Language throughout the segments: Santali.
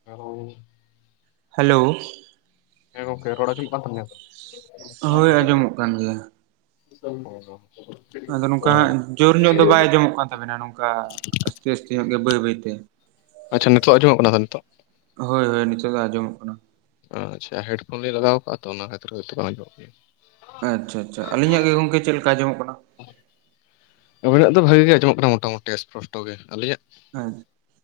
[unintelligible] ᱦᱮᱞᱳ ᱦᱮᱸ ᱜᱚᱝᱠᱮ ᱨᱚᱲ ᱟᱸᱡᱚᱢᱚᱜ ᱠᱟᱱ ᱛᱟᱞᱤᱧᱟ ᱛᱚ? ᱦᱳᱭ ᱟᱸᱡᱚᱢᱚᱜ ᱠᱟᱱ ᱜᱮᱭᱟ ᱾ [unintelligible] ᱟᱫᱚ ᱛᱚ ᱱᱚᱝᱠᱟ ᱦᱟᱸᱜ ᱡᱳᱨ ᱧᱚᱜ ᱫᱚ ᱵᱟᱭ ᱟᱸᱚᱢᱚᱜ ᱠᱟᱱ ᱛᱟᱵᱮᱱᱟ ᱱᱚᱝᱠᱟ ᱾ ᱟᱥᱛᱮ ᱟᱥᱛᱮ ᱧᱚᱜ ᱜᱮ ᱵᱟᱹᱭ ᱵᱟᱹᱭ ᱛᱮ ᱾ ᱟᱪᱪᱷᱟ ᱱᱤᱛᱚᱜ ᱟᱸᱡᱚᱢᱚᱜ ᱠᱟᱱᱟ ᱱᱤᱛᱚᱜ ᱦᱳᱭ ᱦᱳᱭ ᱱᱤᱛᱚᱜ ᱫᱚ ᱟᱸᱡᱚᱢᱚᱜ ᱠᱟᱱᱟ ᱚ ᱟᱪᱪᱷᱟ ᱦᱮᱰᱯᱷᱳᱱ ᱞᱤᱧ ᱞᱟᱜᱟᱣ ᱟᱠᱟᱫ ᱟ ᱛᱚ ᱚᱱᱟ ᱠᱷᱟᱹᱛᱤᱨ ᱵᱮᱥ ᱴᱷᱤᱠ ᱵᱟᱭ ᱟᱸᱡᱚᱢᱚᱜ ᱠᱟᱱᱟ᱾ ᱟᱪᱪᱷᱟ ᱟᱪᱪᱷᱟ ᱟᱹᱞᱤᱧᱟᱜ ᱜᱮ ᱜᱚᱝᱠᱮ ᱪᱮᱫ ᱞᱮᱠᱟ ᱟᱸᱡᱚᱢᱚᱜ ᱠᱟᱱᱟ? ᱟᱹᱵᱤᱱᱟᱜ ᱫᱚ ᱵᱷᱟᱹᱜᱤ ᱜᱮ ᱟᱸᱡᱚᱢᱚᱜ ᱠᱟᱱᱟ ᱢᱚᱴᱟᱢᱩᱴᱤ ᱤᱥᱯᱚᱥᱴᱚ ᱜᱮ ᱟᱹᱞᱤᱧᱟᱜ ᱜᱮ ᱟᱸᱦ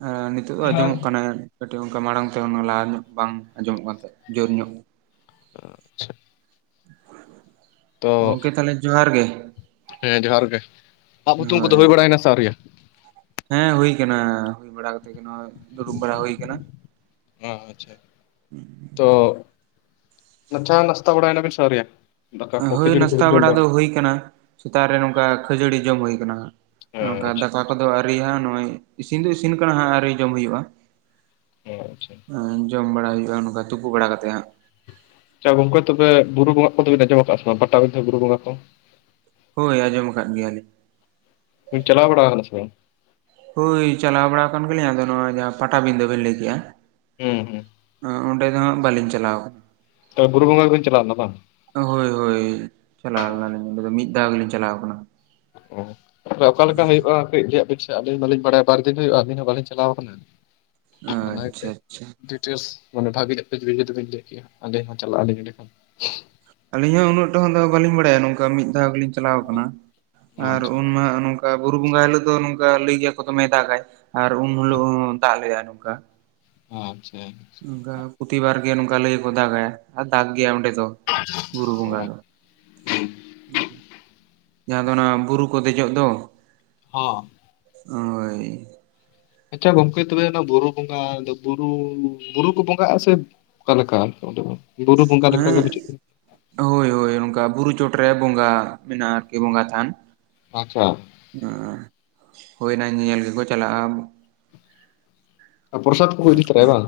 ᱟᱸᱦ ᱱᱤᱛᱚᱜ ᱫᱚ ᱟᱸᱡᱚᱢᱚᱜ ᱠᱟᱱᱟ ᱠᱟᱹᱴᱤᱡ ᱚᱱᱠᱟ ᱢᱟᱲᱟᱝ ᱛᱮ ᱞᱟᱦᱟ ᱧᱚᱜ ᱵᱟᱝ ᱟᱸᱡᱚᱢᱚᱜ ᱠᱟᱱ ᱛᱟᱦᱮᱸ ᱡᱳᱨ ᱧᱚᱜ ᱟᱪᱪᱷᱟ ᱛᱚ ᱜᱚᱝᱠᱮ ᱛᱟᱦᱚᱞᱮ ᱡᱚᱦᱟᱨ ᱜᱮ ᱦᱮᱸ ᱡᱚᱦᱟᱨ ᱜᱮ ᱟᱯ ᱦᱩᱛᱩᱢ ᱠᱚᱫᱚ ᱦᱳᱭ ᱦᱩᱭ ᱵᱟᱲᱟᱭᱮᱱᱟ ᱥᱮ ᱟᱹᱨᱤᱭᱟ? ᱦᱮᱸ ᱦᱩᱭ ᱟᱠᱟᱱᱟ ᱦᱩᱭ ᱵᱟᱲᱟ ᱠᱟᱛᱮ ᱜᱮ ᱫᱩᱲᱩᱵ ᱵᱟᱲᱟ ᱦᱩᱭ ᱟᱠᱟᱱᱟ ᱚ ᱟᱪᱪᱷᱟ ᱾ ᱛᱚ ᱪᱟ ᱱᱟᱥᱛᱟ ᱵᱟᱲᱟᱭᱮᱱᱟ ᱵᱤᱱ ᱥᱮ ᱟᱹᱣᱨᱤᱭᱟ ᱫᱟᱠᱟ ᱠᱚ ᱦᱳᱭ ᱠᱷᱟᱹᱡᱟᱹᱲᱤ ᱱᱟᱥᱛᱟ ᱠᱚᱵᱤᱱ ᱡᱚᱢ ᱵᱟᱲᱟ ᱫᱚ ᱦᱩᱭ ᱟᱠᱟᱱᱟ ᱥᱮᱛᱟᱜ ᱨᱮ ᱱᱚᱝᱠᱟ ᱠᱷᱟᱹᱡᱟᱹᱲᱤ ᱡᱚᱢ ᱦᱩᱭ ᱟᱠᱟᱱᱟ ᱱᱚᱝᱠᱟ ᱟᱪᱪᱷᱟ ᱫᱟᱠᱟ ᱠᱚᱫᱚ ᱟᱨ ᱱᱚᱜᱼᱚᱭ ᱤᱥᱤᱱ ᱫᱚ ᱤᱥᱤᱱ ᱟᱠᱟᱱᱟ ᱟᱣᱨᱤ ᱡᱚᱢ ᱦᱩᱭᱩᱜᱼᱟ᱾ ᱚ ᱟᱪᱪᱷᱟ ᱡᱚᱢ ᱵᱟᱲᱟ ᱦᱩᱭᱩᱜᱼᱟ ᱱᱚᱝᱠᱟ ᱛᱩᱯᱩ ᱵᱟᱲᱟ ᱠᱟᱛᱮ ᱟᱦ ᱟᱪ ᱜᱚᱝᱠᱮ ᱛᱚᱵᱮ ᱵᱩᱨᱩ ᱵᱚᱸᱜᱟ ᱠᱚᱫᱚ ᱵᱤᱱ ᱟᱸᱡᱚᱢ ᱟᱠᱟᱫᱼᱟ ᱥᱮ ᱵᱟᱝ ᱯᱟᱴᱟᱵᱤᱫᱷᱟᱹ ᱵᱩᱨᱩ ᱵᱚᱸᱜᱟ ᱠᱚ ᱦᱳᱭ ᱟᱸᱡᱚᱢ ᱟᱠᱟᱫ ᱜᱮᱭᱟᱞᱤᱧ ᱪᱟᱞᱟᱣ ᱵᱟᱲᱟ ᱟᱠᱟᱱᱟ ᱥᱮ ᱵᱟᱝ ᱦᱳᱭ ᱪᱟᱞᱟᱣ ᱵᱟᱲᱟ ᱟᱠᱟᱱ ᱜᱮᱞᱤᱧ ᱟᱫᱚ ᱱᱚᱣᱟ ᱡᱟᱦᱟᱸ ᱯᱟᱴᱟᱵᱤᱸᱫᱟᱹ ᱵᱮᱱ ᱞᱟᱹᱭ ᱠᱮᱫᱼᱟ ᱦᱮᱸ ᱦᱮᱸ ᱚᱸᱰᱮ ᱫᱚ ᱵᱟᱞᱤᱧ ᱪᱟᱞᱟᱣ ᱟᱠᱱᱟ ᱛᱚ ᱵᱩᱨᱩ ᱵᱳᱸᱜᱟ ᱵᱤᱱ ᱪᱟᱞᱟᱣ ᱟᱠᱟᱱᱟ ᱵᱟᱝ ᱦᱳᱭ ᱦᱳᱭ ᱪᱟᱞᱟᱣ ᱞᱮᱱᱟᱞᱤᱧ ᱚᱸᱰᱮ ᱫᱚ ᱢᱤᱫ ᱫᱷᱟᱣ ᱜᱮᱞᱤᱧ ᱪᱟᱞᱟᱣ ᱟᱠᱟᱱᱟ ᱚᱦ ᱛᱮ ᱚᱠᱟᱞᱮᱠᱟ ᱦᱩᱭᱩᱜᱼᱟ [unintelligible] ᱟᱹᱞᱤᱧ ᱵᱟᱞᱤᱧ ᱵᱟᱲᱟᱭᱟ ᱵᱟᱨ ᱫᱤᱱ ᱦᱩᱭᱩᱜᱼᱟ ᱟᱹᱞᱤᱧ ᱦᱚᱸ ᱵᱟᱹᱞᱤᱧ ᱪᱟᱞᱟᱣ ᱟᱠᱟᱱᱟ ᱚᱱᱟ ᱟᱪᱪᱷᱟ ᱟᱪᱪᱷᱟ ᱜᱮ ᱛᱮᱥ ᱚᱱᱮ ᱵᱷᱟᱹᱜᱤ ᱡᱤᱵᱤᱱ ᱞᱟᱹᱭ ᱠᱮᱭᱟ ᱟᱹᱞᱤᱧ ᱦᱚᱸ ᱪᱟᱞᱟᱜ ᱟᱹᱞᱤᱧ ᱚᱸᱰᱮ ᱠᱷᱚᱱ ᱟᱹᱞᱤᱧ ᱦᱚᱸ ᱩᱱᱟᱹᱜ ᱴᱷᱟ. ᱠᱟ. ᱫᱚ ᱵᱟᱹᱞᱤᱧ ᱵᱟᱲᱟᱭᱟ ᱱᱚᱝᱠᱟ ᱢᱤᱫ ᱫᱷᱟᱣ ᱜᱮᱞᱤᱧ ᱪᱟᱞᱟᱣ ᱟᱠᱟᱱᱟ ᱟᱨ ᱟᱪᱪᱷᱟ ᱩᱱᱢᱟ ᱱᱚᱝᱠᱟ ᱵᱩᱨᱩ ᱵᱚᱸᱜᱟ ᱦᱤᱞᱳᱜ ᱫᱚ ᱱᱚᱝᱠᱟ ᱞᱟᱹᱭ ᱜᱮᱭᱟ ᱠᱚ ᱫᱚᱢᱮ ᱫᱟᱜᱟᱭ ᱟᱨ ᱩᱱ ᱦᱤᱞᱳᱜ ᱫᱟᱜ ᱞᱮᱼᱟᱭ ᱱᱚᱝᱠᱟ ᱟᱪᱪᱷᱟ ᱚᱱᱠᱟ ᱯᱨᱚᱛᱤᱵᱟᱨ ᱜᱮ ᱱᱚᱝᱠᱟ ᱞᱟᱹᱭ ᱠᱚ ᱫᱟᱜᱟᱭ ᱟᱨ ᱫᱟᱜᱽ ᱜᱮᱭᱟᱭ ᱚᱸᱰᱮ ᱫᱚ ᱵᱩᱨᱩ ᱵᱚᱸᱜᱟ ᱨᱮᱫᱚ ᱡᱟᱦᱟᱸ ᱫᱚ ᱚᱱᱟ ᱵᱩᱨᱩ ᱠᱚ ᱫᱮᱡᱚᱜ ᱫᱚ ᱦᱳᱸ ᱦᱳᱭ ᱟᱪᱪᱷᱟ ᱜᱚᱝᱠᱮ ᱛᱚᱵᱮ ᱚᱱᱟ ᱵᱩᱨᱩ ᱵᱚᱸᱜᱟ ᱨᱮᱫᱚ ᱵᱩᱨᱩ ᱵᱩᱨᱩ ᱠᱚ ᱵᱚᱸᱜᱟᱼᱟ ᱥᱮ ᱚᱠᱟ ᱞᱮᱠᱟ ᱚᱸᱛᱮ ᱫᱚ ᱵᱩᱨᱩ ᱵᱚᱸᱜᱟ ᱦᱮᱸ ᱞᱮᱠᱟ ᱜᱮ ᱵᱩᱡᱷᱟ. ᱠᱟᱱᱟ ᱦᱳᱭ ᱦᱳᱭ ᱱᱚᱝᱠᱟ ᱵᱩᱨᱩ ᱪᱚᱴ ᱨᱮ ᱵᱚᱸᱜᱟ ᱢᱮᱱᱟᱜᱼᱟ ᱟᱨᱠᱤ ᱵᱚᱸᱜᱟ ᱛᱷᱟᱱ ᱟᱪᱪᱷᱟ ᱦ ᱚᱱᱟ ᱧᱮᱧᱮᱞ ᱜᱮᱠᱚ ᱪᱟᱞᱟᱜᱼᱟ ᱯᱨᱚᱥᱟᱫᱽ ᱠᱚᱠᱚ ᱤᱫᱤ ᱟᱨᱠᱤ ᱛᱟᱨᱟᱭᱟ ᱵᱟᱝ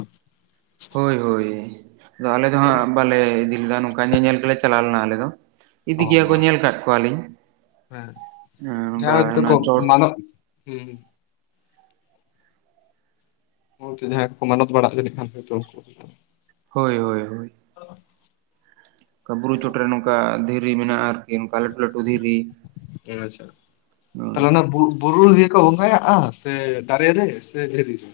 ᱦᱳᱭ ᱦᱳᱭ ᱟᱫᱚ ᱟᱞᱮ ᱫᱚ ᱦᱟᱸᱜ ᱵᱟᱞᱮ ᱤᱫᱤ ᱞᱮᱫᱟ ᱱᱚᱝᱠᱟ ᱵᱚᱠᱟ ᱧᱮᱧᱮᱞ ᱜᱮᱞᱮ ᱪᱟᱞᱟᱣ ᱞᱮᱱᱟ ᱟᱞᱮ ᱫᱚ ᱤᱫᱤ ᱚ ᱜᱮᱭᱟ ᱠᱚ ᱧᱮᱞ ᱟᱠᱟᱫ ᱠᱚᱣᱟᱞᱤᱧ ᱦᱮᱸ ᱱᱚᱝᱠᱟ ᱪᱚᱴ ᱦᱮᱸ ᱦᱳᱭᱛᱳ ᱡᱟᱦᱟᱸᱭ ᱠᱚᱠᱚ ᱢᱟᱱᱚᱛ ᱵᱟᱲᱟᱜ ᱠᱷᱟᱱ ᱩᱱᱠᱩ ᱦᱳᱭ ᱦᱳᱭ ᱦᱳᱭ ᱠᱟ ᱵᱩᱨᱩ ᱪᱚᱴᱨᱮ ᱱᱚᱝᱠᱟ ᱫᱷᱤᱨᱤ ᱢᱮᱱᱟᱜᱼᱟ ᱟᱨᱠᱤ ᱱᱚᱝᱠᱟ ᱞᱟᱹᱴᱩ ᱞᱟᱹᱴᱩ ᱫᱷᱤᱨᱤ ᱟᱪᱪᱷᱟ ᱦᱳᱭ ᱛᱟᱦᱚᱞᱮ ᱚᱱᱟ ᱵᱩ ᱵᱩᱨᱩ ᱨᱮ ᱵᱚᱸᱜᱟ ᱭᱟᱜᱼᱟ ᱥᱮ ᱫᱟᱨᱮ ᱨᱮ ᱥᱮ ᱫᱷᱤᱨᱤ ᱨᱮ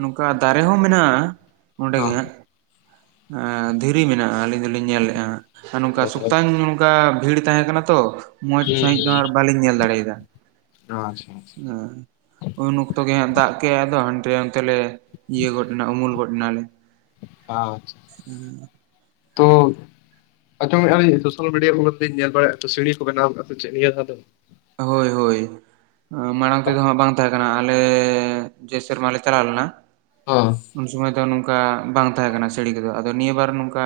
ᱱᱚᱝᱠᱟ ᱫᱟᱨᱮ ᱦᱚᱸ ᱢᱮᱱᱟᱜᱼᱟ ᱱᱚᱸᱰᱮ ᱜᱮ ᱦᱚᱸ ᱦᱟ ᱮ ᱸᱫᱷᱤᱨᱤ ᱢᱮᱱᱟᱜᱼᱟ ᱟᱹᱞᱤᱧ ᱫᱚᱞᱤᱧ ᱧᱮᱞ ᱞᱮᱜᱼᱟ ᱟᱨ ᱱᱚᱝᱠᱟ ᱦᱩᱸ ᱥᱚᱛᱟᱱ ᱚᱱᱫᱟ ᱵᱷᱤᱲ ᱛᱟᱦᱮᱸ ᱠᱟᱱᱟ ᱛᱚ ᱢᱚᱸᱡᱽ ᱥᱟᱹᱦᱤᱡ ᱫᱚ ᱵᱟᱞᱤᱧ ᱧᱮᱞ ᱫᱟᱲᱮᱭᱟᱫᱟ ᱚ ᱟᱪᱪᱷᱟ ᱟᱪᱪᱷᱟ ᱟᱸ ᱩᱱ ᱚᱠᱛᱚ ᱜᱮ ᱦᱟᱸᱜ ᱫᱟᱜ ᱠᱮᱫ ᱟᱫᱚ ᱦᱟᱱᱛᱮ ᱚᱱᱛᱮ ᱞᱮ ᱤᱭᱟᱹ ᱜᱚᱫ ᱮᱱᱟ ᱩᱢᱩᱞ ᱜᱚᱫ ᱮᱱᱟᱞᱮ ᱟᱪᱷᱟ ᱩᱸ ᱛᱚ ᱟᱸᱡᱚᱢᱮᱫᱼᱟᱤᱧ ᱥᱳᱥᱟᱞ ᱢᱤᱰᱤᱭᱟ ᱠᱚᱨᱮᱜᱮᱧ ᱧᱮᱞ ᱵᱟᱲᱟᱭᱼᱟ ᱛᱚ ᱥᱤᱨᱮᱤ ᱠᱚ ᱵᱮᱱᱟᱣᱠᱟᱫᱼᱟ ᱥᱮᱪᱮᱫ ᱱᱤᱭᱟᱹ ᱫᱷᱟ ᱫᱚ ᱦᱳᱭ ᱦᱳᱭ ᱢᱟᱲᱟᱝ ᱛᱮᱫᱚ ᱦᱟᱸᱜ ᱵᱟᱝ ᱛᱟᱦᱮᱸ ᱠᱟᱱᱟ ᱟᱞᱮ ᱡᱮ ᱥᱮᱨᱢᱟ ᱞᱮ ᱪᱟᱞᱟᱣ ᱞᱮᱱᱟ ᱚ ᱩᱱ ᱥᱚᱢᱚᱭ ᱫᱚ ᱱᱚᱝᱠᱟ ᱵᱟᱝ ᱛᱟᱦᱮᱸ ᱠᱟᱱᱟ ᱥᱟᱹᱲᱤ ᱠᱚᱫᱚ ᱟᱫᱚ ᱱᱤᱭᱟᱹ ᱵᱟᱨ ᱱᱚᱝᱠᱟ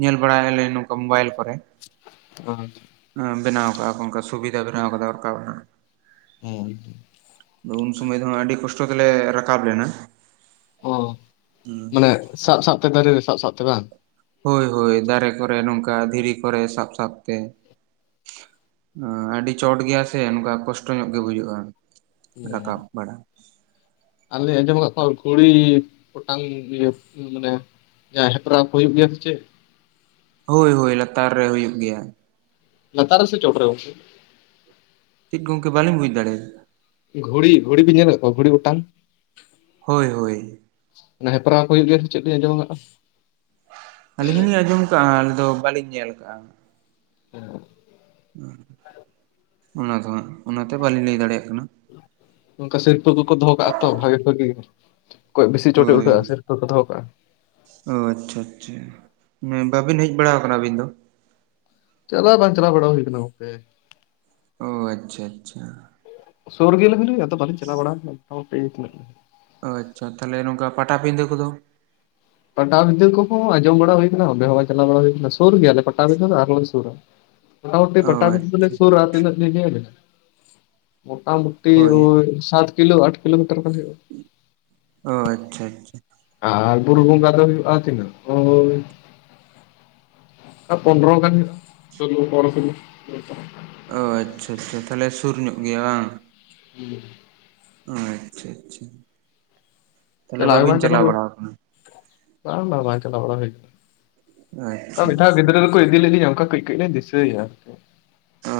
ᱧᱮᱞ ᱵᱟᱲᱟᱭᱟᱞᱮ ᱱᱚᱝᱠᱟ ᱢᱳᱵᱟᱭᱤᱞ ᱠᱚᱨᱮ ᱚ ᱵᱮᱱᱟᱣ ᱠᱟᱜᱼᱟ ᱠᱚ ᱚᱱᱠᱟ ᱥᱩᱵᱤᱫᱷᱟ ᱵᱮᱱᱟᱣ ᱠᱟᱫᱟ ᱨᱟᱠᱟᱵ ᱨᱮᱱᱟᱜ ᱦᱩᱸ ᱟᱫᱚ ᱩᱱ ᱥᱚᱢᱚᱭ ᱫᱚ ᱦᱟᱸᱜ ᱟᱹᱰᱤ ᱠᱚᱥᱴᱚ ᱛᱮᱞᱮ ᱨᱟᱠᱟᱵ ᱞᱮᱱᱟ ᱚ ᱢᱟᱱᱮ ᱥᱟᱵ ᱥᱟᱵ ᱛᱮ ᱫᱟᱨᱮ ᱨᱮ ᱥᱟᱵ ᱥᱟᱵ ᱛᱮ ᱵᱟᱝ ᱦᱳᱭ ᱦᱳᱭ ᱫᱟᱨᱮ ᱠᱚᱨᱮ ᱱᱚᱝᱠᱟ ᱫᱷᱤᱨᱤ ᱠᱚᱨᱮ ᱥᱟᱵ ᱥᱟᱵ ᱛᱮ ᱩᱸ ᱟᱹᱰᱤ ᱪᱚᱴ ᱜᱮᱭᱟ ᱥᱮ ᱱᱚᱝᱠᱟ ᱠᱚᱥᱴᱚ ᱧᱚᱜ ᱜᱮ ᱵᱩᱡᱷᱟᱹᱜᱼᱟ ᱦᱮᱸ ᱟᱹᱞᱤᱧ ᱟᱸᱡᱚᱢ ᱟᱠᱟᱫ ᱠᱚᱣᱟ ᱜᱷᱩᱲᱤ ᱚᱴᱟᱝ ᱤᱭᱟᱹ ᱢᱟᱱᱮ ᱡᱟ ᱦᱮᱯᱨᱟᱣ ᱠᱚ ᱦᱩᱭᱩᱜ ᱜᱮᱭᱟ ᱥᱮ ᱪᱮᱫ? ᱦᱳᱭ ᱦᱳᱭ ᱞᱟᱛᱟᱨ ᱨᱮ ᱦᱩᱭᱩᱜ ᱜᱮᱭᱟ ᱞᱟᱛᱟᱨ ᱨᱮ ᱥᱮ ᱪᱚᱴ ᱨᱮ ᱜᱚᱝᱠᱮ? ᱪᱤᱫ ᱜᱚᱝᱠᱮ ᱵᱟᱞᱤᱧ ᱵᱩᱡᱽ ᱫᱟᱲᱮᱭᱟᱫᱟ ᱾ ᱜᱷᱩᱲᱤ ᱜᱷᱩᱲᱤ ᱵᱤᱱ ᱧᱮᱞ ᱟᱠᱟᱫ ᱠᱚᱣᱟ ᱜᱷᱩᱲᱤ ᱚᱴᱟᱝ? ᱦᱳᱭ ᱦᱳᱭ ᱚᱱᱟ ᱦᱮᱯᱨᱟᱣ ᱠᱚ ᱦᱩᱭᱩᱜ ᱜᱮᱭᱟ ᱥᱮ ᱪᱮᱫ ᱞᱤᱧ ᱟᱸᱡᱚᱢ ᱠᱟᱜᱼᱟ ᱟᱹᱞᱤᱧ ᱦᱚᱞᱤᱧ ᱟᱸᱡᱚᱢ ᱟᱠᱟᱜᱼᱟ ᱟᱞᱤᱧ ᱫᱚ ᱵᱟᱹᱞᱤᱧ ᱧᱮᱞ ᱟᱠᱟᱜᱼᱟ [unintelligible] ᱦᱩᱸ ᱚᱱᱟ ᱫᱚ ᱦᱟᱸᱜ ᱚᱱᱟᱛᱮ ᱵᱟᱹᱞᱤᱧ ᱞᱟᱹᱭ ᱫᱟᱲᱮᱭᱟᱜ ᱠᱟᱱᱟ ᱚᱱᱠᱟ ᱥᱤᱨᱯᱟᱹ ᱠᱚᱠᱚ ᱫᱚᱦᱚ ᱠᱟᱜᱼᱟ ᱛᱚ ᱵᱷᱟᱜᱤ ᱵᱷᱟᱜᱤ ᱚᱠᱚᱭ ᱵᱮᱥᱤ ᱪᱚᱴᱮ ᱦᱳᱭ ᱩᱰᱷᱟᱹᱜᱼᱟ ᱥᱤᱨᱯᱟᱹ ᱠᱚ ᱫᱚᱦᱚ ᱠᱟᱜᱼᱟ ᱚ ᱟᱪᱪᱷᱟ ᱟᱪᱪᱷᱟ ᱵᱟᱵᱤᱱ ᱦᱮᱡ ᱵᱟᱲᱟ ᱟᱠᱟᱱᱟ ᱟᱹᱵᱤᱱ ᱫᱚ? ᱪᱟᱞᱟᱣ ᱵᱟᱝ ᱪᱟᱞᱟᱣ ᱵᱟᱲᱟ ᱦᱩᱭ ᱠᱟᱱᱟ ᱜᱚᱝᱠᱮ᱾ ᱚ ᱟᱪᱪᱷᱟ ᱟᱪᱪᱷᱟ ᱥᱳᱨ ᱜᱮ ᱨᱮᱦᱚᱞᱤᱧ ᱟᱫᱚ ᱵᱟᱞᱤᱧ ᱪᱟᱞᱟᱣ ᱵᱟᱲᱟ ᱟᱠᱟᱱᱟ ᱚ ᱟᱪᱪᱷᱟ ᱛᱟᱦᱚᱞᱮ ᱱᱚᱝᱠᱟ ᱯᱟᱴᱟᱵᱤᱸᱫᱷᱟᱹ ᱠᱚᱫᱚ ᱯᱟᱴᱟᱵᱷᱤᱸᱫᱟᱹ ᱠᱚᱦᱚᱸ ᱟᱡᱚᱢ ᱵᱟᱲᱟ ᱦᱩᱭ ᱠᱟᱱᱟ ᱚᱰᱮᱦᱚᱸ ᱵᱟᱝ ᱪᱟᱞᱟᱣ ᱵᱟᱲᱟ ᱦᱩᱭ ᱠᱟᱱᱟ ᱥᱩᱨ ᱜᱮᱭᱟᱞᱮ ᱯᱟᱴᱟᱵᱤᱫᱟᱹ ᱫᱚ ᱟᱨᱦᱚ ᱞᱮ ᱥᱩᱨᱟ [inaudible] ᱢᱚᱴᱟᱢᱩᱴᱤ ᱯᱟᱴᱟᱵᱷᱤᱸᱫᱟ. ᱟᱪᱪᱷᱟ ᱫᱚᱞᱤᱧ ᱥᱩᱨᱟ ᱛᱤᱱᱟ‌ᱹᱜ ᱞᱤᱧ ᱞᱟ. ᱭ ᱟᱵᱤᱱᱟ ᱢᱚᱴᱟᱢᱩ ᱼᱼ ᱴᱤ ᱦᱳᱭ ᱳᱭ ᱥᱟᱛ ᱠᱤᱞᱳ ᱟᱴ ᱠᱤᱞᱳᱢᱤᱴᱟᱨ ᱜᱟᱱ ᱦᱳᱭᱳᱜᱼᱟ ᱚ ᱟᱪᱪᱷᱟ ᱟᱪᱪᱷᱟ ᱟᱨ ᱵᱩᱨᱩ ᱵᱚᱸᱜᱟ ᱫᱚ ᱦᱩᱭᱩᱜᱼᱟ ᱛᱤᱱᱟᱹᱜ ᱳᱭ ᱯᱚᱱᱨᱚ ᱜᱟᱱ ᱦᱳᱭᱳᱜᱼᱟ ᱥᱚᱞᱳ ᱯᱚᱱᱨᱚ ᱥᱚᱞᱳ ᱚ ᱟᱪᱪᱷᱟ ᱟᱪᱪᱷᱟ ᱛᱟᱦᱚᱞᱮ ᱥᱩᱨ ᱧᱚᱜ ᱜᱮᱭᱟ ᱵᱟᱝ ᱦᱩᱸ ᱟᱪᱪᱷᱟ ᱟᱪᱪᱷᱟ ᱛᱟᱦᱚᱞᱮ ᱪᱟᱞᱟᱣ ᱜᱮ ᱵᱟᱝ ᱵᱟᱹᱵᱤᱱ ᱪᱟᱞᱟᱣ ᱵᱟᱲᱟ ᱟᱠᱟᱱᱟ ᱵᱟᱝ, ᱵᱟᱝ ᱵᱟᱝ ᱪᱟᱞᱟᱣ ᱵᱟᱲᱟ ᱦᱩᱭ ᱚᱱᱠᱟ ᱟᱪᱪᱷᱟ ᱢᱤᱫ ᱫᱷᱟᱣ ᱟᱪᱪᱷᱟ ᱜᱤᱫᱽᱨᱟᱹ ᱨᱮᱠᱚ ᱤᱫᱤ ᱞᱤᱫᱤᱧᱟ ᱚᱱᱠᱟ ᱠᱟᱹᱡ ᱠᱟᱹᱡ ᱞᱤᱧ ᱫᱤᱥᱟᱹᱭᱟ ᱟᱨᱠᱤ ᱚᱻ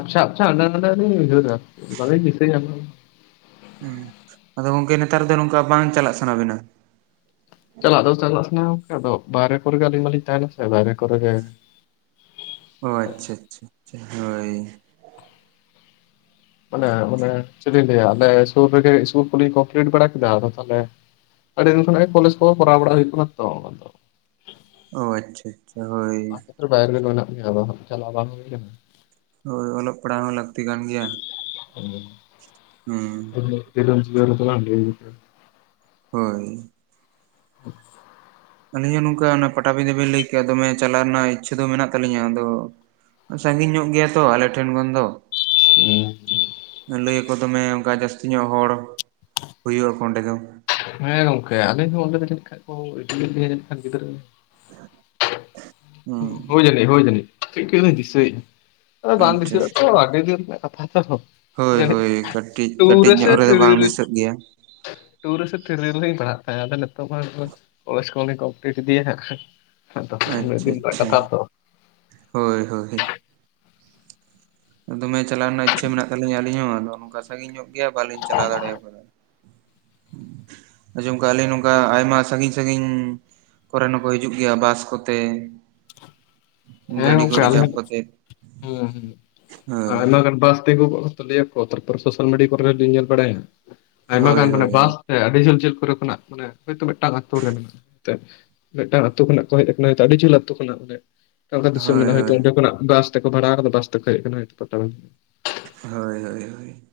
ᱟᱯᱪᱷᱟ ᱟᱯᱪᱷᱟ [unintelligible] ᱩᱭᱦᱟᱹᱨᱟ ᱵᱟᱞᱤᱧ ᱫᱤᱥᱟᱹᱭᱟ ᱦᱮ ᱟᱫᱚ ᱜᱚᱝᱠᱮ ᱱᱮᱛᱟᱨ ᱫᱚ ᱱᱚᱝᱠᱟ ᱵᱟᱝ ᱪᱟᱞᱟᱜ ᱥᱟᱱᱟ ᱵᱤᱱᱟ? ᱪᱟᱞᱟᱜ ᱟᱫᱚ ᱪᱟᱞᱟᱜ ᱥᱟᱱᱟᱣᱟ ᱟᱫᱚ ᱵᱟᱦᱨᱮ ᱠᱚᱨᱮ ᱜᱮ ᱟᱹᱞᱤᱧ ᱢᱟᱞᱤᱧ ᱛᱟᱦᱮᱱᱟ ᱥᱮ ᱵᱟᱦᱨᱮ ᱠᱚᱨᱮ ᱜᱮ ᱚ ᱟᱪᱪᱷᱟ ᱟᱪᱪᱷᱟ ᱟᱪᱪᱷᱟ ᱦᱳᱭ ᱢᱟᱱᱮ ᱪᱮᱫ ᱤᱧ ᱞᱟᱹᱭᱟ ᱟᱞᱮ ᱥᱩᱨ ᱨᱮᱜᱮ ᱤᱥᱠᱩᱞ ᱠᱚ ᱞᱤᱧ ᱠᱚᱢᱯᱞᱤᱴ ᱵᱟᱲᱟ ᱠᱮᱫᱟ ᱟᱫᱚ ᱛᱟᱦᱚᱞᱮ ᱟᱹᱰᱤ ᱫᱤᱱ ᱠᱷᱚᱱᱟᱜ ᱠᱚᱞᱮᱡᱽ ᱠᱚ ᱠᱚᱨᱟᱣ ᱵᱟᱲᱟ ᱦᱩᱭᱩᱜ ᱠᱟᱱᱟ ᱛᱚ ᱚ ᱟᱪᱪᱷᱟ ᱟᱪᱪᱷᱟ ᱦᱳᱭ ᱚᱱᱟ ᱵᱟᱭᱨᱮ ᱨᱮᱜᱮ ᱢᱮᱱᱟᱜ ᱞᱤᱧᱟ ᱟᱫᱚ ᱦᱟᱜ ᱪᱟᱞᱟᱜ ᱵᱟᱝ ᱦᱩᱭ ᱞᱮᱱᱟ ᱦᱳᱭ ᱚᱞᱚᱜ ᱯᱟᱲᱦᱟᱣ ᱦᱚᱸ ᱞᱟᱹᱠᱛᱤ ᱠᱟᱱ ᱜᱮᱭᱟ ᱦᱩᱸ ᱦᱮᱸ [unintelligible] ᱦᱳᱭ [inaudible] ᱟᱹᱞᱤᱧ ᱦᱚᱸ ᱱᱚᱝᱠᱟ ᱚᱱᱟ ᱯᱟᱴᱟᱵᱤᱸᱫᱷᱟᱹ ᱵᱤᱱ ᱞᱟᱹᱭ ᱠᱮᱫᱼᱟ ᱫᱚᱢᱮ ᱪᱟᱞᱟᱜ ᱨᱮᱱᱟᱜ ᱤᱪᱪᱷᱟᱹ ᱫᱚ ᱢᱮᱱᱟᱜ ᱛᱟᱹᱞᱤᱧᱟ ᱟᱫᱚ ᱥᱟᱺᱜᱤᱧ ᱧᱚᱜ ᱜᱮᱭᱟ ᱛᱚ ᱟᱞᱮ ᱴᱷᱮᱱ ᱠᱷᱚᱱ ᱫᱚ ᱦᱮᱸ ᱞᱟᱹᱭ ᱟᱠᱚ ᱫᱚᱢᱮ ᱚᱱᱠᱟ ᱡᱟᱹᱥᱛᱤ ᱧᱚᱜ ᱦᱚᱲ ᱦᱩᱭᱩᱜ ᱟᱠᱚ ᱚᱸᱰᱮ ᱫᱚ ᱦᱮᱸ ᱜᱚᱝᱠᱮ ᱟᱹᱞᱤᱧ ᱦᱚᱸ ᱚᱸᱰᱮ [unintelligible] ᱠᱷᱟᱡ ᱠᱚ ᱤᱫᱤ ᱤᱫᱤ ᱠᱷᱟᱱ ᱜᱤᱫᱽᱨᱟᱹ ᱦᱩᱸ ᱦᱚᱭ ᱡᱟᱹᱱᱤᱡ [unintelligible] ᱵᱟᱝ ᱫᱤᱥᱟᱹ ᱟᱪᱪᱷᱟ ᱟᱪᱪᱷᱟ ᱟᱛᱚ ᱟᱹᱰᱤ ᱫᱤᱱ ᱨᱮᱱᱟᱜ ᱠᱟᱛᱷᱟ ᱛᱚ, ᱦᱳᱭ ᱡᱟᱹᱱᱤᱡ ᱦᱳᱭ ᱠᱟᱹᱴᱤᱡ ᱴᱩ ᱠᱟᱹᱴᱤᱡ ᱨᱮᱥᱮ ᱧᱚᱜ ᱨᱮᱫᱚ ᱛᱷᱨᱤ ᱵᱟᱝ ᱨᱮ ᱫᱤᱥᱟᱹᱜ ᱜᱮᱭᱟ, ᱴᱩ ᱨᱮᱥᱮ ᱛᱷᱤᱨᱤᱞᱤᱧ ᱯᱟᱲᱦᱟᱜ ᱛᱟᱦᱮᱸᱱᱟ ᱟᱫᱚ ᱱᱤᱛᱚᱜ ᱢᱟᱼᱼ ᱠᱚᱞᱮᱡᱽ ᱠᱚᱦᱚᱸᱞᱤᱧ ᱠᱚᱢᱯᱞᱤᱴ ᱤᱫᱤᱭᱟ ᱱᱷᱟᱜ [unintelligible] ᱦᱮᱸ ᱦᱳᱭ ᱦᱳᱭ ᱫᱚᱢᱮ ᱪᱟᱞᱟᱣ ᱨᱮᱱᱟᱜ ᱤᱪᱪᱷᱟᱹ ᱢᱮᱱᱟᱜ ᱛᱟᱹᱞᱤᱧᱟ ᱟᱹᱞᱤᱧ ᱦᱚᱸ ᱟᱫᱚ ᱱᱚᱝᱠᱟ ᱥᱟᱺᱜᱤᱧ ᱧᱚᱜ ᱜᱮᱭᱟ ᱵᱟᱹᱞᱤᱧ ᱪᱟᱞᱟᱣ ᱫᱟᱲᱮᱭᱟᱼᱜ ᱯᱟᱞᱮᱫ ᱟᱸᱡᱚᱢ ᱟᱠᱟᱜ ᱞᱤᱧ ᱱᱚᱝᱠᱟ ᱟᱭᱢᱟ ᱥᱟᱺᱜᱤᱧ ᱥᱟᱺᱜᱤᱧᱻ ᱠᱚᱨᱮᱱ ᱦᱚᱸᱠᱚ ᱦᱤᱡᱩᱜ ᱜᱮᱭᱟ ᱵᱟᱥ ᱠᱚᱛᱮ ᱦᱮᱸ ᱜᱟᱹᱰᱤ ᱠᱚ ᱜᱚᱝᱠᱮ [unintelligible] ᱦᱮᱸ ᱨᱤᱡᱟᱵᱷ ᱠᱟᱛᱮᱫ ᱟᱭᱢᱟ ᱜᱟᱱ ᱵᱟᱥ ᱛᱤᱸᱜᱩ ᱠᱚᱜᱼᱼ ᱞᱟᱹᱭ ᱟᱠᱚ ᱛᱟᱨᱯᱚᱨ ᱥᱳᱥᱟᱞ ᱢᱤᱰᱤᱭᱟ ᱠᱚᱨᱮ ᱞᱤᱧ ᱧᱮᱞ ᱵᱟᱲᱟᱭᱟ ᱟᱭᱢᱟ ᱦᱳᱭ ᱜᱟᱱ ᱢᱟᱱᱮ ᱦᱳᱭ ᱦᱳᱭ ᱵᱟᱥᱼᱼ ᱟᱹᱰᱤ ᱡᱷᱟᱹᱞ ᱡᱷᱟᱹᱞ ᱠᱚᱨᱮ ᱠᱷᱚᱱᱟᱜ ᱢᱟᱱᱮ ᱦᱚᱭᱛᱳ ᱢᱤᱫᱴᱟᱹᱝ ᱟᱹᱛᱳ ᱨᱮ ᱢᱮᱱᱟᱜᱼᱟ ᱢᱮᱱᱛᱮ ᱢᱤᱫᱴᱟᱹᱝ ᱟᱹᱛᱳ ᱠᱷᱚᱱᱟᱜ ᱠᱚ ᱦᱮᱡ ᱟᱠᱟᱱᱟ [unintelligible] ᱟᱹᱰᱤ ᱡᱷᱟᱹᱞ ᱟᱹᱛᱳ ᱠᱷᱚᱱᱟᱜ ᱢᱟᱱᱮ ᱚᱱᱠᱟᱼᱚᱱᱠᱟ ᱦᱳᱭ ᱫᱤᱥᱚᱢ ᱢᱮᱱᱟᱜᱼᱟ ᱦᱚᱭᱛᱚ ᱦᱳᱭ ᱚᱱᱛᱮ ᱠᱷᱚᱱᱟᱜ ᱵᱟᱥ ᱛᱮᱠᱚ ᱵᱷᱟᱲᱟ ᱵᱟᱥ ᱛᱮᱠᱚ ᱦᱮᱡ [unintelligible] ᱦᱳᱭ ᱦᱳᱭ ᱦᱳᱭ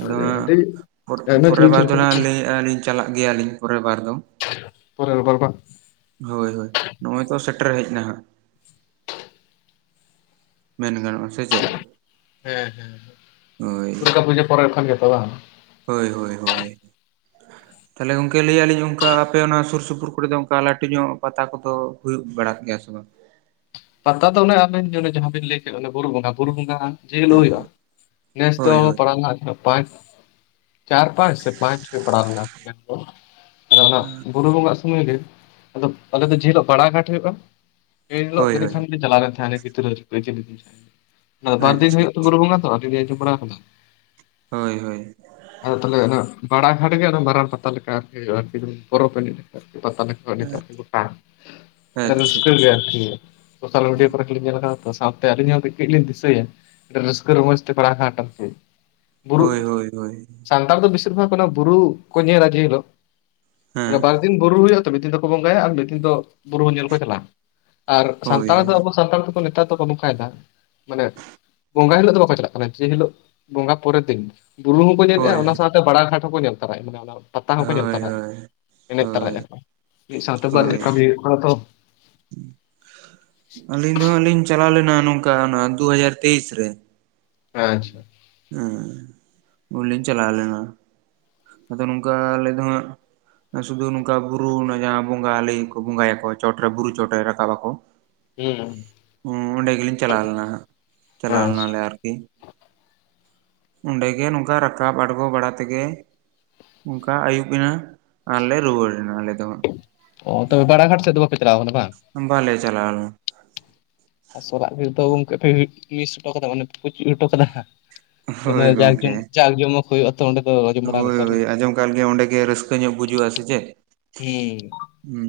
ᱟᱫᱚ ᱦᱟᱸᱜ ᱟᱹᱰᱤ ᱟᱭᱢᱟ ᱯᱚᱨᱮ ᱡᱷᱟᱹᱞ ᱵᱟᱨ ᱡᱷᱟᱹᱞ ᱫᱚ ᱠᱷᱚᱱᱟᱜ ᱦᱟᱸᱜ ᱠᱚ ᱞᱟᱹᱭᱮᱫᱼᱞᱤᱧ ᱪᱟᱞᱟᱜ ᱜᱮᱭᱟᱞᱤᱧ ᱯᱚᱨᱮ ᱵᱟᱨ ᱫᱚ ᱯᱚᱨᱮᱞ ᱵᱟᱨ ᱵᱟᱝ ᱦᱳᱭ ᱦᱳᱭ ᱱᱚᱜᱼᱚᱭ ᱛᱚ ᱥᱮᱴᱮᱨ ᱦᱮᱡ ᱮᱱᱟ ᱦᱟᱸᱜ ᱢᱮᱱ ᱜᱟᱱᱚᱜᱼᱟ ᱥᱮ ᱪᱮᱫ ᱦᱮᱸ ᱦᱮᱸ ᱦᱳᱭ ᱫᱩᱨᱜᱟ ᱯᱩᱡᱟᱹ ᱯᱚᱨᱮᱨ ᱠᱷᱟᱱ ᱜᱮ ᱛᱚ ᱵᱟᱝ, ᱦᱳᱭ ᱦᱳᱭ ᱦᱳᱭ ᱛᱟᱦᱚᱞᱮ ᱜᱚᱝᱠᱮ ᱞᱟᱹᱭᱮᱜᱼᱟᱹᱞᱤᱧ ᱚᱱᱠᱟ ᱟᱯᱮ ᱚᱱᱟ ᱥᱩᱨ ᱥᱩᱯᱩᱨ ᱠᱚᱨᱮ ᱫᱚ ᱚᱱᱠᱟ ᱞᱟᱹᱴᱩ ᱧᱚᱜ ᱯᱟᱛᱟ ᱠᱚᱫᱚ ᱦᱩᱭᱩᱜ ᱵᱟᱲᱟᱜ ᱜᱮᱭᱟ ᱥᱮ ᱵᱟᱝ ᱯᱟᱛᱟ ᱫᱚ ᱚᱱᱮ ᱟᱵᱮᱱ ᱚᱱᱮ ᱡᱟᱦᱟᱸᱵᱤᱱ ᱞᱟᱹᱭ ᱠᱮᱫ ᱵᱩᱨᱩ ᱵᱚᱸᱜᱟ ᱵᱩᱨᱩ ᱵᱚᱸᱜᱟᱼᱼ [unintelligible] ᱱᱮᱥ ᱫᱚ ᱦᱳᱭ ᱦᱳᱭ [unintelligible] ᱯᱟᱸᱪ ᱪᱟᱨ ᱯᱟᱸᱪ ᱥᱮ ᱯᱟᱸᱪ ᱯᱟᱲᱟᱣ ᱞᱮᱱᱟᱼᱼ ᱟᱫᱚ ᱚᱱᱟ ᱵᱩᱨᱩ ᱵᱚᱸᱜᱟᱜ ᱥᱩᱢᱟᱹᱭ ᱨᱮ ᱟᱫᱚ ᱟᱞᱮ ᱫᱚ ᱡᱮ ᱦᱤᱞᱚᱜ ᱯᱟᱲᱟ ᱜᱷᱟᱴ ᱦᱩᱭᱩᱜᱼᱟ ᱦᱳᱭ ᱤᱱᱟᱹ ᱦᱳᱭ ᱠᱷᱟᱱ ᱜᱮ ᱪᱟᱞᱟᱣᱮᱱ ᱛᱟᱦᱮᱱᱟ ᱩᱱᱤ ᱜᱤᱫᱽᱨᱟᱹ [unintelligible] ᱚᱱᱟ ᱫᱚ ᱵᱟᱨ ᱫᱤᱱ ᱟᱪᱪᱷᱟ ᱦᱩᱭᱩᱜᱼᱟ ᱛᱚ ᱟᱪᱪᱷᱟ ᱵᱩᱨᱩ ᱵᱚᱸᱜᱟ ᱛᱚ ᱡᱮ [unintelligible] ᱟᱸᱡᱚᱢ ᱵᱟᱲᱟ ᱟᱠᱟᱫᱟ ᱦᱳᱭ ᱦᱳᱭ ᱟᱫᱚ ᱛᱟᱦᱚᱞᱮ ᱚᱱᱟ ᱵᱟᱲᱟ ᱜᱷᱟᱴ ᱜᱮ ᱢᱟᱨᱟᱝ ᱯᱟᱛᱟ ᱞᱮᱠᱟ ᱟᱨᱠᱤ ᱦᱩᱭᱩᱜᱼᱟ ᱯᱚᱨᱚᱵᱽ ᱮᱱᱮᱡ ᱟᱨᱠᱤ ᱯᱟᱛᱟ ᱞᱮᱠᱟ [unintelligible] ᱟᱹᱰᱤ ᱟᱪᱪᱷᱟ ᱨᱟᱹᱥᱠᱟᱹ ᱜᱮ ᱟᱪᱪᱷᱟ ᱟᱨ ᱠᱤ ᱥᱳᱥᱟᱞ ᱢᱤᱰᱤᱭᱟ ᱠᱚᱨᱮ ᱜᱮᱞᱤᱧ ᱧᱮᱞ ᱟᱠᱟᱫᱟ ᱛᱚ ᱥᱟᱶᱛᱮ ᱟᱹᱞᱤᱧ ᱦᱚᱸ ᱠᱟᱹᱡᱼᱠᱟᱹᱡ ᱞᱤᱧ ᱫᱤᱥᱟᱹᱭᱟ ᱨᱟᱹᱥᱠᱟᱹ ᱨᱚᱢᱚᱡᱽ ᱛᱮ ᱵᱟᱲᱟ ᱜᱷᱟᱴ ᱟᱨ ᱪᱮᱫ ᱦᱳᱭ ᱦᱳᱭ ᱦᱳᱭ ᱥᱟᱱᱛᱟᱲ ᱫᱚ ᱵᱮᱥᱤᱨ ᱵᱷᱟᱜᱽ ᱵᱩᱨᱩ ᱠᱚ ᱧᱮᱞᱟ ᱡᱮ ᱦᱤᱞᱚᱜ ᱚᱱᱟ ᱦᱮᱸ [unintelligible] ᱢᱤᱫ ᱫᱤᱱ ᱵᱩᱨᱩ ᱦᱩᱭᱩᱜᱼᱟ ᱛᱚ ᱢᱤᱫ ᱫᱤᱱ ᱫᱚᱠᱚ ᱵᱚᱸᱜᱟᱭᱟ ᱟᱨ ᱢᱤᱫ ᱫᱤᱱ ᱫᱚ ᱵᱩᱨᱩ ᱧᱮᱞ ᱠᱚ ᱪᱟᱞᱟᱜᱼᱟ ᱟᱨ ᱦᱳᱭ ᱥᱟᱱᱛᱟᱲ ᱫᱚ ᱦᱳᱭ ᱟᱵᱚ ᱥᱟᱱᱛᱟᱲ ᱫᱚᱠᱚ ᱱᱮᱛᱟᱨ ᱫᱚᱠᱚ ᱱᱚᱝᱠᱟᱭᱮᱫᱟ ᱢᱟᱱᱮ ᱵᱚᱸᱜᱟ ᱦᱤᱞᱚᱜ ᱫᱚ ᱵᱟᱠᱚ ᱪᱟᱞᱟᱜ ᱠᱟᱱᱟ ᱡᱮ ᱦᱤᱞᱚᱜ ᱵᱚᱸᱜᱟ ᱯᱚᱨᱮᱨ ᱫᱤᱱ ᱵᱩᱨᱩ ᱦᱚᱸᱠᱚ ᱧᱮᱞᱮᱫᱼᱟ ᱦᱳᱭ ᱚᱱᱟ ᱥᱟᱶᱛᱮ ᱵᱟᱲᱟ ᱜᱷᱟᱴ ᱦᱚᱸᱠᱚ ᱧᱮᱞ ᱛᱟᱨᱟᱭᱮᱫᱼᱟ ᱢᱟᱱᱮ ᱯᱟᱛᱟ ᱦᱚᱸᱠᱚ ᱧᱮᱞ ᱦᱳᱭ ᱛᱚᱨᱟᱭᱟ ᱦᱳᱭ ᱮᱱᱮᱡ ᱛᱟᱨᱟᱭᱮᱫ ᱦᱳᱭ ᱟᱠᱚ ᱢᱤᱫ ᱥᱟᱶᱛᱮ ᱵᱟᱨᱭᱟ ᱦᱳᱭ ᱠᱟᱹᱢᱤ ᱦᱩᱭᱩᱜ ᱠᱟᱱᱟ ᱛᱚ ᱟᱹᱞᱤᱧ ᱫᱚ ᱦᱟᱸᱜ ᱞᱤᱧ ᱪᱟᱞᱟᱣ ᱞᱮᱱᱟ ᱱᱚᱝᱠᱟ ᱫᱩ ᱦᱟᱡᱟᱨ ᱛᱮᱭᱤᱥ ᱨᱮ, ᱟᱪᱪᱷᱟ ᱦᱮᱸ [unintelligible] ᱞᱤᱧ ᱪᱟᱞᱟᱣ ᱞᱮᱱᱟ ᱟᱫᱚ ᱱᱚᱝᱠᱟ ᱟᱞᱮ ᱫᱚ ᱦᱟᱸᱜ ᱟᱨ ᱥᱩᱫᱷᱩ ᱱᱚᱝᱠᱟ ᱵᱩᱨᱩ ᱚᱱᱟ ᱡᱟᱦᱟᱸ ᱵᱚᱸᱜᱟ ᱞᱟᱹᱭ ᱠᱚ ᱵᱚᱸᱜᱟᱭᱟᱠᱚ ᱪᱚᱴᱨᱮ ᱵᱩᱨᱩ ᱪᱚᱴᱨᱮ ᱨᱟᱠᱟᱵ ᱟᱠᱚ [inaudible] ᱦᱩᱸ ᱦᱩᱸ ᱚᱰᱮᱸ ᱜᱮᱞᱤᱧ ᱪᱟᱞᱣ ᱞᱮᱱᱟ ᱦᱟᱸᱜ, ᱪᱟᱞᱣ ᱟᱪᱪᱷᱟ ᱞᱮᱱᱟ ᱟᱨᱠᱤ ᱚᱸᱰᱮᱜᱮ ᱱᱚᱝᱠᱟ ᱨᱟᱠᱟᱵ ᱟᱬᱜᱚ ᱵᱟᱲᱟ ᱛᱮᱜᱮ ᱚᱝᱠᱟ ᱟᱹᱭᱩᱵ ᱮᱱᱟ ᱟᱨᱞᱮ ᱨᱩᱣᱟᱹᱲ ᱮᱱᱟ ᱟᱞᱮ ᱫᱚ ᱦᱟᱸᱜ ᱚ, ᱛᱚᱵᱮ ᱵᱟᱲᱟᱷᱟᱴ ᱥᱮᱫ ᱫᱚ ᱵᱟᱯᱮ ᱪᱟᱞᱟᱣ ᱠᱟᱱᱟ ᱵᱟᱝ ᱵᱟ ᱞᱮ ᱪᱟᱞᱟᱣ ᱞᱮᱱᱟ ᱟᱥᱚᱨᱚᱞᱟᱜ ᱜᱮ ᱛᱚ ᱜᱚᱝᱠᱮ ᱛᱚᱵᱮ ᱢᱤᱥ ᱦᱚᱴᱚ ᱠᱟᱫᱟ ᱢᱟᱱᱮ ᱯᱩᱪᱩᱡ ᱦᱚᱴᱚ ᱠᱟᱫᱟ ᱫᱚᱢᱮ ᱦᱳᱭ ᱡᱟᱠ ᱜᱚᱝᱠᱮ ᱡᱚᱢᱚ ᱡᱟᱠ ᱡᱚᱢᱚᱠ ᱦᱩᱭᱩᱜᱼᱟ ᱟᱛᱚ ᱚᱸᱰᱮ ᱫᱚ ᱟᱸᱡᱚᱢ ᱵᱟᱲᱟ ᱠᱟᱜ ᱦᱳᱭ ᱠᱚᱣᱟᱞᱤᱧ ᱦᱳᱭ ᱟᱸᱡᱚᱢ ᱠᱟᱜ ᱜᱮ ᱚᱸᱰᱮ ᱜᱮ ᱨᱟᱹᱥᱠᱟᱹ ᱧᱚᱜ ᱵᱩᱡᱩᱜ-ᱟ ᱥᱮ ᱪᱮᱫ ᱦᱩᱸ ᱦᱩᱸ,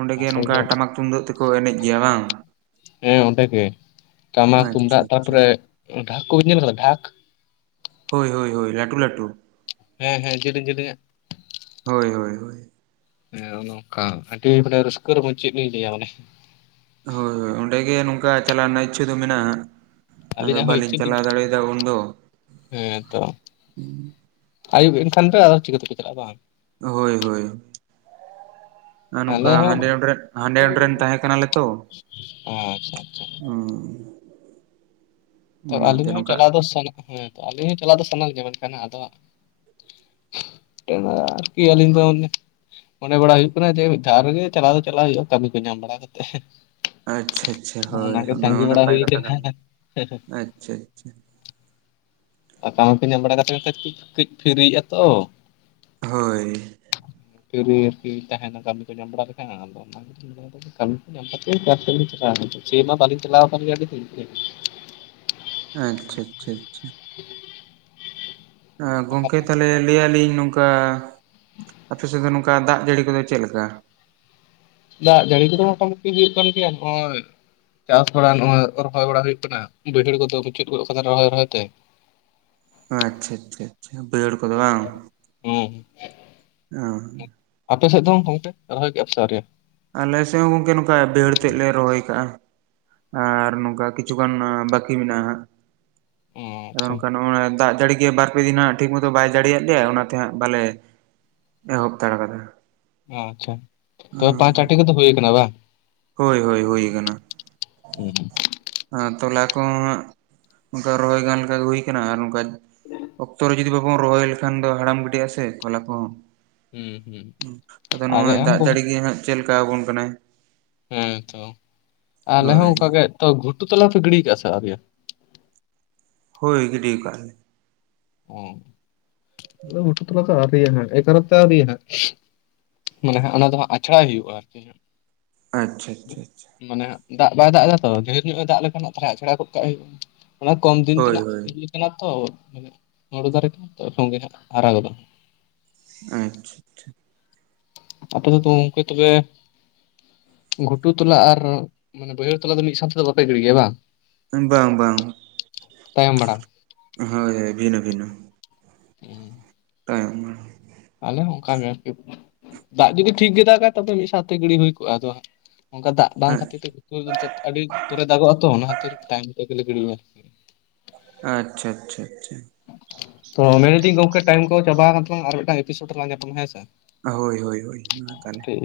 ᱚᱸᱰᱮ ᱜᱮ ᱟᱥᱚᱞ ᱱᱚᱝᱠᱟ ᱫᱚ ᱴᱟᱢᱟᱠ ᱛᱩᱢᱫᱟᱹᱜ ᱛᱮᱠᱚ ᱮᱱᱮᱡ ᱜᱮᱭᱟ ᱵᱟᱝ ᱦᱮᱸ ᱚᱸᱰᱮ ᱜᱮ ᱴᱟᱢᱟᱠ ᱟᱪᱪᱷᱟ ᱛᱩᱢᱫᱟᱜ ᱟᱪᱪᱷᱟ ᱛᱟᱨᱯᱚᱨᱮ ᱰᱷᱟᱠ ᱠᱚ ᱵᱤᱱ ᱧᱮᱞ ᱠᱟᱫᱟ ᱰᱷᱟᱠ ᱦᱳᱭ ᱦᱳᱭ ᱦᱳᱭ ᱞᱟᱹᱴᱩ ᱞᱟᱹᱴᱩ ᱦᱮᱸ ᱦᱮᱸ ᱡᱤᱞᱤᱧ ᱡᱤᱞᱤᱧᱟᱜ ᱦᱳᱭ ᱦᱳᱭ ᱦᱳᱭ ᱦᱮᱸ ᱱᱚᱠᱟ ᱟᱹᱰᱤ ᱢᱟᱱᱮ ᱨᱟᱹᱥᱠᱟᱹ ᱨᱚᱢᱚᱡ ᱪᱮᱫ ᱞᱤᱧ ᱞᱟᱹᱭᱟ ᱢᱟᱱᱮ ᱦᱳᱭ ᱦᱳᱭ ᱚᱸᱰᱮ ᱜᱮ ᱱᱚᱝᱠᱟ ᱪᱟᱞᱟᱣ ᱨᱮᱱᱟᱜ ᱤᱪᱪᱷᱟᱹ ᱫᱚ ᱢᱮᱱᱟᱜᱼᱟ ᱟᱫᱚ ᱟᱹᱞᱤᱧᱟᱜ ᱦᱚᱸ ᱵᱟᱞᱤᱧ ᱤᱪᱪᱷᱟᱹ ᱫᱚ ᱪᱟᱞᱟᱣ ᱫᱟᱲᱮᱭᱟᱫᱟ ᱩᱱᱫᱚ ᱟᱭᱩᱵ ᱮᱱᱠᱷᱟᱱ ᱫᱚ ᱟᱫᱚ ᱪᱤᱠᱟᱹᱛᱮ ᱯᱮ ᱪᱟᱞᱟᱜᱼᱟ ᱵᱟᱝ ᱦᱳᱭ ᱦᱳᱭ ᱟᱨ ᱱᱚᱝᱠᱟ ᱟᱞᱮ ᱦᱚᱸ ᱦᱟᱸᱰᱮ ᱱᱚᱸᱰᱮ ᱨᱮᱱ, ᱦᱟᱸᱰᱮ ᱱᱚᱸᱰᱮ ᱨᱮᱱ ᱛᱟᱦᱮᱸ ᱠᱟᱱᱟᱞᱮ ᱛᱚ ᱟᱪᱪᱷᱟ ᱟᱪᱪᱷᱟ ᱩᱸ ᱛᱚ ᱟᱹᱞᱤᱧ ᱦᱚᱸ ᱪᱟᱞᱟᱣ ᱫᱚ ᱥᱟᱱᱟ ᱦᱮᱸ‌ ᱛᱚ ᱟᱹᱞᱤᱧ ᱦᱚᱸ ᱪᱟᱞᱟᱣ ᱫᱚ ᱥᱟᱱᱟ ᱞᱤᱧᱟᱹ ᱢᱮᱱᱠᱷᱟᱱ ᱟᱫᱚ ᱦᱟᱸᱜ [unintelligible] ᱟᱨᱠᱤ ᱟᱹᱞᱤᱧ ᱫᱚ ᱢᱚᱱᱮ ᱢᱚᱱᱮ ᱵᱟᱲᱟ ᱦᱩᱭᱩᱜ ᱠᱟᱱᱟ ᱡᱮ ᱢᱤᱫ ᱫᱷᱟᱣ ᱨᱮᱜᱮ ᱪᱟᱞᱟᱣ ᱫᱚ ᱪᱟᱞᱟᱜ ᱦᱩᱭᱩᱜᱼᱟ ᱠᱟᱹᱢᱤ ᱠᱚ ᱧᱟᱢ ᱵᱟᱲᱟ ᱠᱟᱛᱮᱫ ᱟᱪᱪᱷᱟ ᱟᱪᱪᱷᱟ ᱦᱳᱭ ᱚᱱᱟ ᱦᱚᱸ ᱵᱟᱲᱟ ᱱᱟᱯᱟᱭ ᱦᱩᱭ ᱠᱟᱛᱷᱟ ᱠᱟᱱ ᱠᱟᱱᱟ ᱜᱮᱭᱟ, ᱟᱪᱷᱟ ᱟᱪᱷᱟ᱾ ᱟᱨ ᱠᱟᱢᱤ ᱠᱚ ᱧᱟᱢ ᱵᱟᱲᱟ ᱠᱟᱛᱮᱫ ᱠᱟᱹᱡ ᱠᱟᱹᱡ ᱯᱷᱤᱨᱤᱜᱼᱟ ᱛᱚ ᱦᱳᱭ ᱯᱷᱤᱨᱤ ᱟᱨᱠᱤ ᱛᱟᱦᱮᱱᱟ ᱠᱟᱢᱤ ᱠᱚ ᱧᱟᱢ ᱵᱟᱲᱟ ᱞᱮᱠᱷᱟᱱ ᱦᱟᱸᱜ ᱟᱫᱚ ᱚᱱᱟ ᱜᱮ ᱢᱮᱱᱫᱟᱞᱤᱧ ᱠᱟᱢᱤ ᱠᱚ ᱧᱟᱢ ᱠᱟᱛᱮ ᱮᱠᱟᱞ ᱛᱮ ᱞᱤᱧ ᱪᱟᱞᱟᱜ-ᱟ ᱡᱟᱸᱜᱟ, ᱥᱮᱹᱭ ᱢᱟ ᱰᱟᱞᱤᱧ ᱪᱟᱞᱟᱣ ᱠᱟᱱ ᱜᱮᱭᱟ ᱟᱹᱰᱤ ᱫᱤᱱ ᱠᱷᱚᱡ ᱟᱪᱪᱷᱟ ᱟᱪᱪᱷᱟ ᱟᱪᱪᱷᱟ [inaudible] ᱜᱚᱝᱠᱮ ᱛᱟᱦᱞᱮ ᱞᱟᱹᱭᱟᱞᱤᱧ ᱱᱚᱝ ᱠᱟ ᱟᱯᱮ ᱥᱮᱫ ᱫᱚ ᱱᱚᱝᱠᱟ ᱫᱟᱜ ᱡᱟᱹᱲᱤ ᱠᱚᱫᱚ ᱪᱮᱫ ᱞᱮᱠᱟ ᱫᱟᱜ ᱡᱟᱹᱲᱤ ᱠᱚᱫᱚ ᱢᱚᱴ ᱢᱩᱴᱤ ᱦᱩᱭᱩᱜ ᱠᱟᱱ ᱜᱮᱭᱟ ᱱᱚᱜᱼᱚᱭ ᱪᱟᱥ ᱵᱟᱲᱟ, ᱱᱚᱜᱼᱚᱭ ᱨᱚᱦᱚᱭ ᱵᱟᱲᱟ ᱦᱩᱭᱩᱜ ᱠᱟᱱᱟ ᱾ ᱵᱟᱹᱭᱦᱟᱹᱲ ᱠᱚᱫᱚ ᱢᱩᱪᱟᱹᱫ ᱜᱚᱫᱚ ᱠᱟᱱᱟ, ᱨᱚᱦᱚᱭ ᱨᱚᱦᱚᱭ ᱛᱮ᱾ ᱟ ᱪᱪᱷᱟ ᱪᱷᱟ ᱪᱷᱟ ᱵᱟᱹᱭᱦᱟᱹᱲ ᱠᱚᱫᱚ ᱵᱟᱝ, ᱦᱩᱸ ᱚᱸᱻ ᱾ ᱟᱯᱮ ᱥᱮᱫ ᱫᱚ ᱜᱚᱝᱠᱮ ᱨᱚᱦᱚᱭ ᱠᱮ-ᱟ ᱯᱮ ᱥᱮ ᱟᱹᱣᱨᱤ? ᱟᱞᱮ ᱥᱮᱫ ᱦᱚᱸ ᱜᱚᱝᱠᱮ ᱱᱚᱝᱠᱟ ᱵᱟᱹᱦᱟᱹᱲ ᱛᱮᱫ ᱞᱮ ᱨᱚᱦᱚᱭ ᱠᱟᱜ-ᱟ᱾ ᱟᱨ ᱱᱚᱝᱠᱟ ᱠᱤᱪᱷᱩ ᱜᱟᱱ ᱵᱟᱠᱤ ᱢᱮᱱᱟᱜ-ᱟ ᱦᱟᱸᱜ᱾ ᱚ ᱟᱫᱚ ᱟᱪᱪᱷᱟ ᱱᱚᱝᱠᱟ ᱱᱚᱜ-ᱚ ᱱᱟ ᱫᱟᱜ ᱡᱟᱹᱲᱤ ᱜᱮ ᱵᱟᱨᱯᱮ ᱫᱤᱱ ᱦᱟᱸᱜ ᱴᱷᱤᱠ ᱢᱚᱛᱚ ᱵᱟᱭ ᱫᱟᱲᱮᱭᱟᱜ ᱞᱮᱭᱟ ᱚᱱᱟᱛᱮ ᱦᱟᱸᱜ ᱵᱟᱞᱮ ᱮᱦᱚᱵᱛᱟᱲ ᱠᱟᱫᱟ᱾ ᱟᱪᱪᱷᱟ, ᱛᱚᱵᱮ ᱯᱟᱸᱪ ᱟᱴᱤ ᱠᱚᱫᱚ ᱦᱩᱭ ᱠᱟᱱᱟ ᱵᱟᱝ? ᱦᱳᱭ ᱦᱳᱭ, ᱦᱩᱭ ᱟᱠᱟᱱᱟ ᱾ ᱟᱨ ᱛᱚᱞᱟ ᱠᱚᱦᱚᱸ ᱦᱟᱸᱜ, ᱚᱱᱠᱟ ᱨᱚᱦᱚᱭ ᱜᱟᱱ ᱞᱮᱠᱟ ᱜᱮ ᱦᱳᱭ ᱠᱟᱱᱟ, ᱟᱨ ᱱᱚᱝᱠᱟ ᱚᱠᱛᱚ ᱨᱮ ᱡᱩᱫᱤ ᱵᱟᱵᱚᱱ ᱨᱚᱦᱚᱭ ᱞᱮᱠᱷᱟᱱ ᱫᱚ, ᱦᱟᱲᱟᱢ ᱜᱤᱰᱤ-ᱟ, ᱥᱮ ᱛᱚᱞᱟ ᱠᱚᱦᱚᱸ᱾ ᱦᱩᱸ ᱦᱩᱸ ᱟᱫᱚ ᱟᱞᱮ ᱱᱚᱜᱼᱚᱭ ᱦᱚᱸ ᱫᱟᱜ ᱜᱚᱝ ᱡᱟᱹᱲᱤ ᱜᱮ ᱦᱟᱸᱜ ᱪᱮᱫᱞᱮᱠᱟ ᱟᱵᱚᱱ ᱠᱟᱱᱟᱭ ᱦᱮᱸ ᱛᱚ, ᱟᱞᱮ ᱦᱚᱸ ᱦᱳᱭ ᱚᱝᱠᱟ ᱜᱮ, ᱛᱚ ᱜᱷᱩᱴᱩ ᱛᱞᱟᱮ ᱯᱮ ᱜᱤᱲᱤ ᱠᱟᱜᱼᱟ ᱥᱮ ᱟᱣᱨᱤᱭᱟ ᱦᱳᱭ ᱜᱤᱰᱤᱣ ᱠᱟᱜ-ᱟ ᱞᱮ ᱚ, [inaudible] ᱟᱫᱚ ᱜᱷᱩᱴᱩ ᱛᱚᱞᱟ ᱫᱚ ᱟᱹᱣᱨ [unintelligible] ᱨᱤᱭᱟ ᱦᱟᱸᱜ ᱮᱠᱟᱨᱚᱱᱛᱮ ᱟ. ᱣᱨᱤ ᱦᱟᱸᱜ, ᱢᱟᱱᱮ ᱦᱟᱸᱜ ᱚᱱᱟ ᱫᱚ ᱦᱟᱸᱜ ᱟᱪᱷᱲᱟᱭ ᱦᱩᱭᱩᱜ-ᱟ ᱟᱨᱠᱤ ᱦᱟᱸᱜ᱾ ᱟᱪᱪᱷᱟ ᱪᱷᱟ ᱪᱷᱟ ᱾ ᱢᱟᱱᱮ, ᱦᱟᱸᱜ ᱫᱟᱜ ᱵᱟᱭ ᱫᱟᱜ ᱮᱫᱟ ᱛᱚ, ᱰᱷᱮᱨ ᱧᱚᱜ-ᱮ ᱫᱟᱜ ᱞᱮᱠᱷᱟᱱ, ᱪᱷᱟᱲᱟ, ᱟᱪᱷᱲᱟ ᱜᱚᱫ ᱠᱟᱜ ᱦᱩᱭᱩᱜᱼᱟ ᱾ ᱚᱱᱟ ᱠᱚᱢ ᱫᱤᱱ ᱦᱳᱭ ᱛᱮᱱᱟᱜ ᱦᱳᱭ ᱠᱟᱱᱟ ᱛᱚ [unintelligible] ᱢᱟᱱᱮ ᱦᱳᱲᱳ ᱫᱟᱨᱮ ᱠᱚᱦᱚᱸ ᱛᱚ, ᱥᱚᱸᱜᱮ ᱦᱟᱸᱜ ᱦᱟᱨᱟ ᱜᱚᱫᱚᱜᱼᱟ ᱾ ᱟᱼᱪᱪᱷᱟ, ᱪᱷᱟ ᱾ ᱟᱯᱮ ᱫᱚ, [unintelligible] ᱛᱚ ᱜᱚᱝᱠᱮ ᱛᱚᱵᱮ ᱜᱷᱩᱴᱩ ᱛᱚᱞᱟ ᱟᱨ, ᱢᱟᱱᱮ ᱵᱟᱹᱭᱦᱟᱹᱲ ᱛᱚᱞᱟ ᱫᱚ ᱢᱤᱫ ᱥᱟᱶ ᱛᱮᱫᱚ, ᱵᱟᱯᱮ ᱜᱤᱲᱤ ᱜᱮᱭᱟ ᱵᱟᱝ? ᱮᱧ, ᱵᱟᱝ ᱵᱟᱝ? ᱛᱟᱭᱚᱢ ᱵᱟᱲᱟ ᱦᱳᱭ, ᱦᱳᱭ, ᱵᱷᱤᱱᱟᱹ ᱵᱷᱤᱱᱟ. ᱾ [unintelligible] [unintelligible] ᱛᱟᱭᱚᱢ ᱱᱟ᱾ ᱟᱞᱮ ᱦᱚᱸ ᱚᱝᱠᱟ ᱜᱮ ᱟᱨᱠᱤ᱾ ᱫᱟᱜ ᱡᱩᱫᱤ ᱴᱷᱤᱠ ᱜᱮ ᱫᱟᱜᱟᱭ, ᱛᱚᱵᱮ ᱢᱤᱫ ᱥᱟᱶᱛᱮ ᱜᱤᱲᱤ ᱦᱳᱭ ᱠᱚᱜᱼᱟ, ᱟᱫᱚ ᱚᱱᱠᱟ ᱫᱟᱜ ᱵᱟᱝ ᱠᱷᱟᱹᱛᱤᱨ ᱛᱮ [unintelligible] ᱟᱹᱰᱤ ᱯᱚᱨᱮ ᱫᱟᱜᱚᱜ-ᱟ ᱛᱚ ᱚᱱᱟ ᱠᱷᱟᱹᱛᱤᱨ ᱛᱟᱭᱚᱢ ᱛᱮᱜᱮᱞᱮ ᱜᱤᱲᱤᱭᱟ᱾ ᱟᱪᱪᱷᱟ ᱪᱷᱟ ᱪᱷᱟ᱾ ᱛᱚ ᱢᱮᱱ ᱤᱫᱤᱧ ᱜᱚᱝᱠᱮ, ᱴᱟᱭᱤᱢ ᱠᱚ ᱪᱟᱵᱟ ᱠᱟᱱ ᱛᱟᱞᱟᱝᱼᱟ, ᱟᱨ ᱢᱤᱫᱴᱟᱝ ᱮᱯᱤᱥᱳᱰ ᱨᱮᱞᱟᱝ ᱧᱟᱯᱟᱢᱟ, ᱦᱮᱸ, ᱥᱮ? ᱦᱳᱭ ᱦᱳᱭ ᱦᱳᱭ ᱢᱟ ᱛᱟᱦᱞᱮ᱾ ᱴᱷᱤᱠ